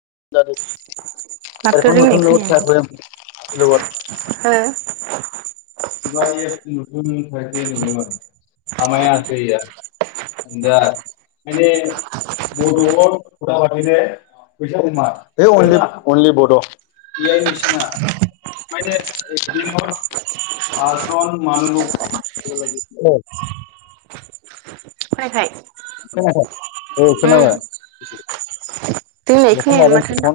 क्टर ring [unintelligible] माथो रिंनाय खोनाया? [unintelligible] कबा नथुन ाइ नयो मान खामाया [unintelligible] दा माने बर'आव‌ [unintelligible] अनलि बद' ए आइ निसोना माने एक दिनर आासान मानलु [unintelligible] फरायखाय खोनायाखै औ खोनोबाय। देलाय खोनायानो माथो होनदां।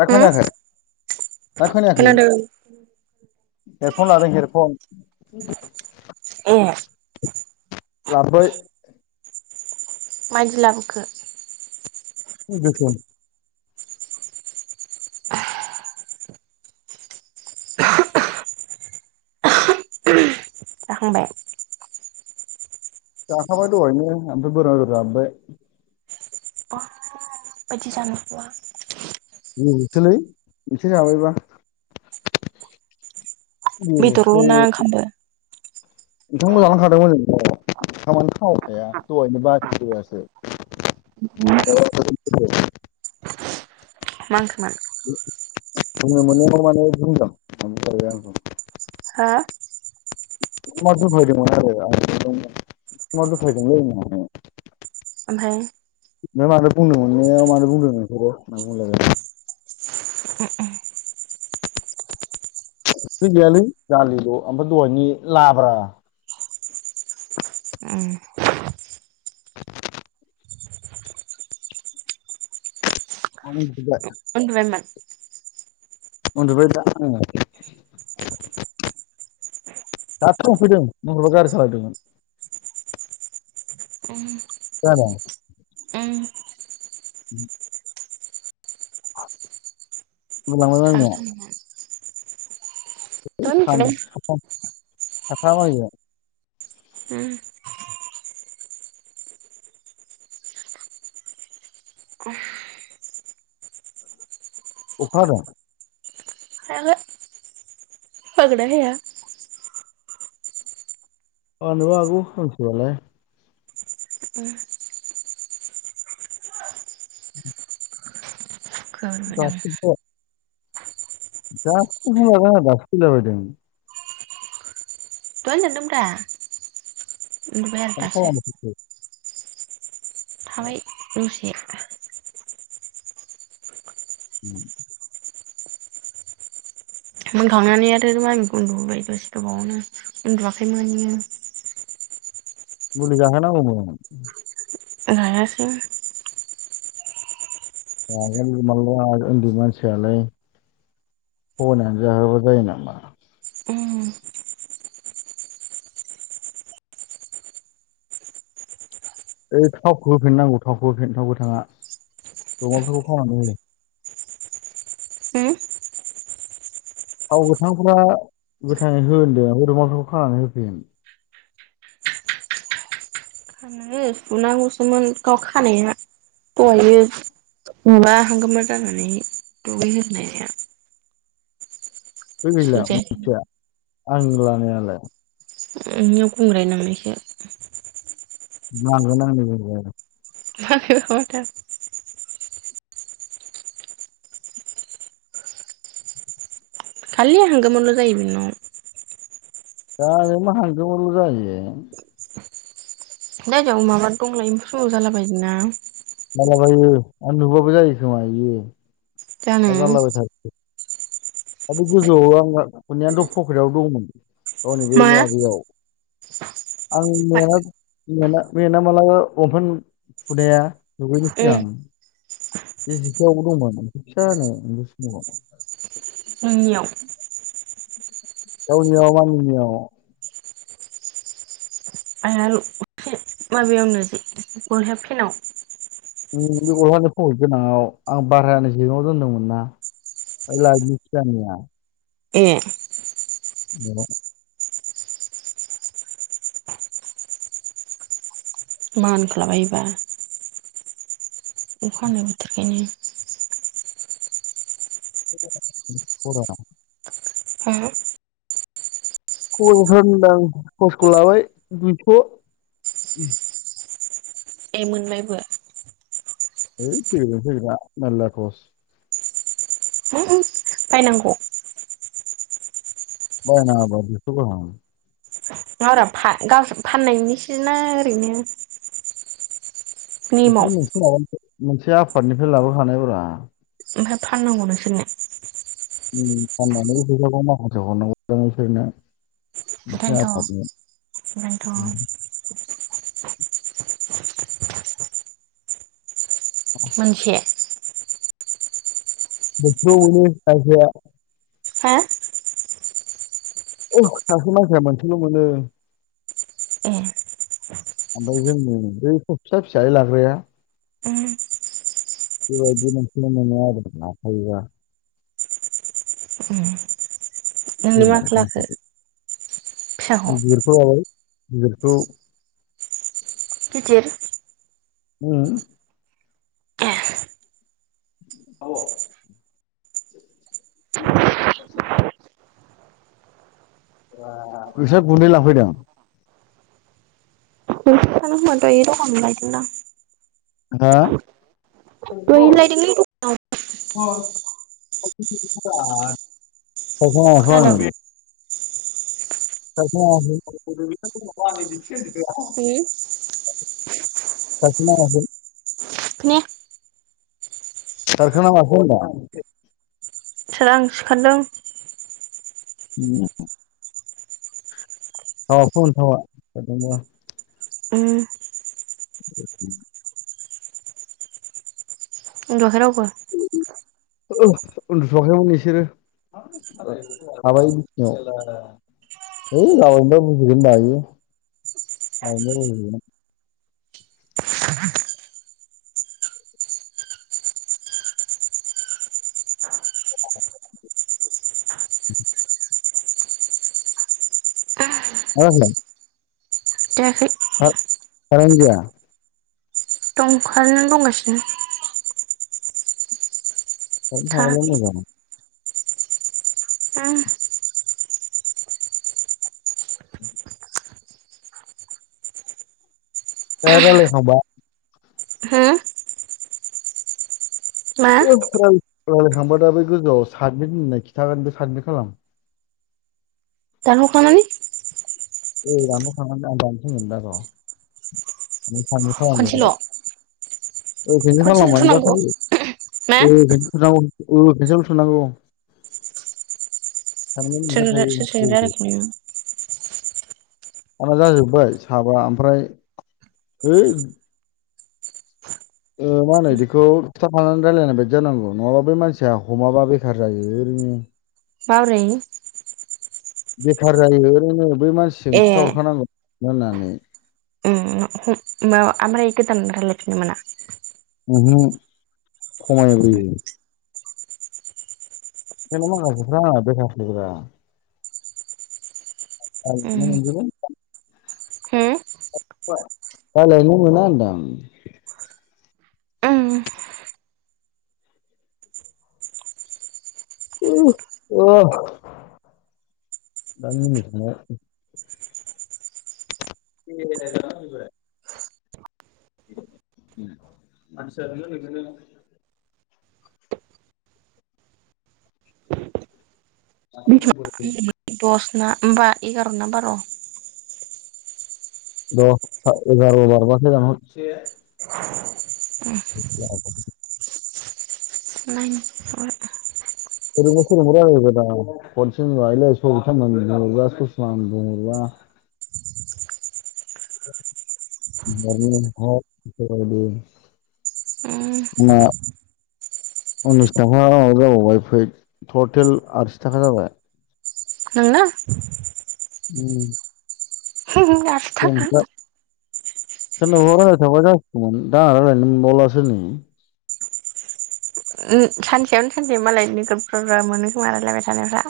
दा उम खोनायाखै? दा खोनायाखै? खोनादों हेरफन लादों हेरफन। ए। लाबोबाय। माइदि लाबोखो? गोसोम। जाखांबाय? जाखाबाय दहायनो ओमफ्राय बोरमा बेदर जाबोबाय। माबादि जानोखौ? उम [unintelligible] सोलै मोनसे जाबायबा। बेदरल ना ओंखामबो ओंखामखो जालांखादोंमोन [unintelligible] ओंखामानो थावखाया दहायनो बासियासो मा [unintelligible] मा [unintelligible] [unintelligible] हा [unintelligible] दफायदोंमोन आरो [unintelligible] दफायदों [unintelligible] ओमफाय बे मानो बुंनो मोनायाव मानो बुंदो‌ नोंसोरो होनना बुंलायबाय खै गैयालै दालिल' ओमफ्राय दहायनि लाब्रा। [unintelligible] उन्दुबायमोन? उन्दुबायब्रा आङो। दासो मोनफैदों [unintelligible] गारि सालायदोंमोन। उम खोनादों? उम उम मोजां मोनबाय थाबाय थादोंमोन दहाय उन्दुदों उम [unintelligible] अखा हादों। हागोना हाया। हानोबो हागौ खोमसिबालाय? उम [inaudible] होदों हो दहाय [unintelligible] [unintelligible] दासो फैलाबायदों। दहायनो दानदों ब्र ओमफ्राय आरो दासो। खालामफैखो? थाबाय दसे उम मोनखांनानै आरो मामिखौ उन्दुहोबा दसे गोबावनो उन्दुआखैमोन इयो। मुलि जाहोनांगौमोन। लायाखै [unintelligible] उन्दै मानसियालाय थगायनानै जाहोआबा जायो नामा? ओइ थावखौ होफिननांगौ थावखौ होफिन थाव गोथाङा [unintelligible] खावनानै हो। उम थाव गोथांफ्रा गोथाङै हो होन्दों [unintelligible] खानानै होफिन। खानांगो फुनांगौसोमोन गाव खानाया दहायो। माबा हांगोमोर जानानै दुगै होनाया। बे गैला [unintelligible] आं लानायालाय? नोंनियाव गुंग्राय नांनायसो। नांगोन आंनि गुंग्राय। [unintelligible] खालि हांगोमोनल जायो बिनाव दा आरो मा हांगोमोनल जायो। जायगायावनो माबा दंलायो एम्फु सुमु जाला बायोना? जालाबायो आं नुबाबो जायो खोमा बियो जानो दा जालाबाय थासिगोन। आरो गोजौआव आं [unintelligible] पकेटआव दंमोन गावनि बे मा लआ बैयाव [inaudible] आं मेना मेना मेला माला लंफेन हुदाया दुगैनोसै उम आं बे जिफोरावबो दंमोन मोनसे फिसानो एम्फौ सुमुआव नोंनियाव गावनियाव आंनियाव माबेयाव नोजि गलहेब फेनाव बे बहानो फहर गोनाङाव आं बारायानो जेगाव दोनदोंमोन ना [unintelligible] ए। बेनाव मान खालामैबा अखा हानाय बोथोरखायनो [unintelligible] होम खस फ होनदां खसखौ लाबाय दुइस' ए मोनबायबो। बै फैगौ फैगा मेरला [unintelligible] [unintelligible] बायनांगौ बाय नांआबा बिखौ [unintelligible] नंआबा बा गाव फाननायनि सोना ओरैनो नेमाव बिसोरो मोनसे म मोनसे आफादनिफ्राय लाबोखानाय ब्रा ओमफ्राय फाननांगौ नोंसोरनिया ओम फाननानैबो फैसाखौ माखासे हरनांगजाङसनो ओंखायनोथ' ओंखायनोथ' [unintelligible] मोनसे। बेथ'नो जया [unintelligible] हा सासे मानसिया मोनसेल' मोनो ए ओमफ्राय जोंनि बैथ' फिसा फिसायै लाग्राया उम बेबायायदि मोनसे मोनो आरो लाखायोबा उम नोंनो माखो लाखो [unintelligible] फिसाखौ बेखौ किर होम औ। नोंसोर गुन्दै लाफैदों [unintelligible] हा। दहायनो लायदोंलै दखानाव दखानाव [unintelligible] [unintelligible] उम [unintelligible] खोनाया कारखोना माखो होनदां सोर आं सिखारदों औ फन [unintelligible] ओम [unintelligible] उदुआखै रावबो। औ उन्दुथ'आखैमोन बिसोरो [unintelligible] [unintelligible] [unintelligible] [unintelligible] दाखै कारेन गैया दंखानानै दंगासिनो कारेन थाब्ला थाङाखै मोजां उम ए रामरायखांबा हो मा थांबा दा बै गोजौआव सादमिट होननाय खिथागोन बे सादमिट खालाम दानहर खांनानै और आं‌ दा थांना‌ दान्नो‌ रिंगटोन दा 'र साबमिट खनसेल' खालामनायखौ [unintelligible] औ फेस खनसेल'थ' नांगौ मा आव ल थुनांगौ। [unintelligible] सोर सोर सोरजों ओंखारखायो रायलायखो नोङो आंना जाजोब्बाय साबा ओमफ्राय हैइ ओ मा होनो इदिखौ थाफानानै रायलायनाय बायदि जानांगौ नङाबा बे मानसिया हमाबा बेखार जायो ओरै उम माबोरै बेखार जायो ओरैनो बै मानसिजों ए खिथाहरखानांगौ। होननानै आमफ्राय गोदान लायरायफिननो‌ मोना? ओंहो खमायबोयो माखासे फ्रा बेकारसो ब्रा औ भुनो उम मोनजोबगोन थां होम लायलायनो नो‌ मोना होनदां उम [unintelligible] दा मिनिथोंल' [unintelligible] [unintelligible] मा होननांगौ? दस ना होमबा एगार' ना बार'? दस एगार' बारबानो दानहर। [unintelligible] [unintelligible] [unintelligible] [unintelligible] बुंहरग्रा ससमान बुंहरा [inaudible] [unintelligible] आंना उम उननिस थाखा माबा जाबावबाय फै टेल आसि थाखा जाबाय नोंना उम जों आसिथाखा दा सोरनावबा रायज्लायथाबा जसिगमोन दा रायज्लायनो मोनबावलासो नै। सानसेयावनो सानसे मालाय नोगद बुरजा बुरजा मोनो खोमा रायलायबाय थानायफ्रा।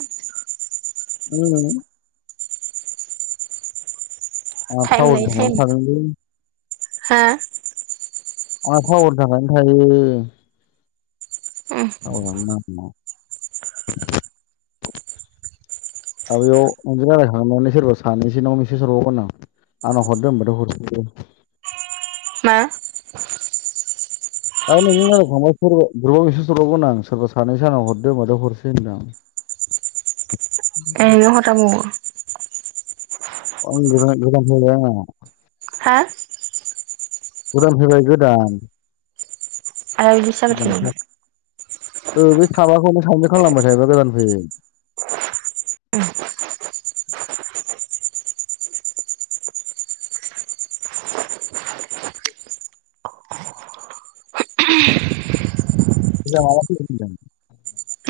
उम आं टाइम थावर लायै थांनानै टाइम थादोंलै। हा आंहा थावरनि थाखायनो‌ थायो। उम थावारानो नाङा। दा बेयाव नोंजों रायलायखांनानै सोरबा सानैसो नाव मेसेज हरबावगोन आं। आंनाव हरदो होनोमबथाय' हरफिनखायो। मा दा नोंजों रायलायखांबा सोरबा ग्रुबाव मिसेस हरबावगोन आं सोरबा सानैसो आंनाव हरदो होमबाथाय हरसै होनदां। ए नों हरजाबावो? [unintelligible] हा गोदान फैबाय गोदान आरो इदिसो जागासिनो ए बे साबाखौनो साबमिट खालामबाय थायोबा गोदान फैयो। [unintelligible] [unintelligible]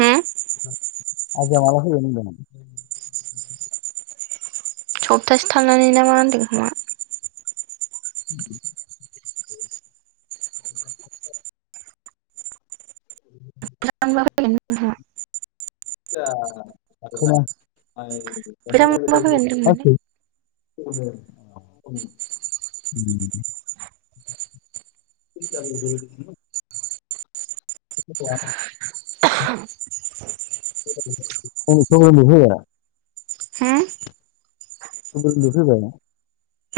होम माला फैगोन होनदों? सप्तासे थानानै ना मा होनदों होमा। [unintelligible] [unintelligible] [unintelligible] फैलांबा फैगोन होनदोंमोनलै [unintelligible] [unintelligible] [unintelligible] [unintelligible] [unintelligible] [unintelligible] उम फैबाय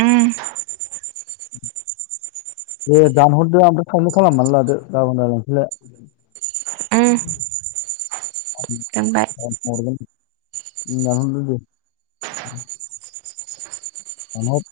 उम [inaudible] दे दानहरदो आमफ्राय फायम' खालामनानै लादो गाबोन रायलायनोसैलाय। उम। [unintelligible] दोनबाय उम दानहरदो दे। [inaudible] दानहद।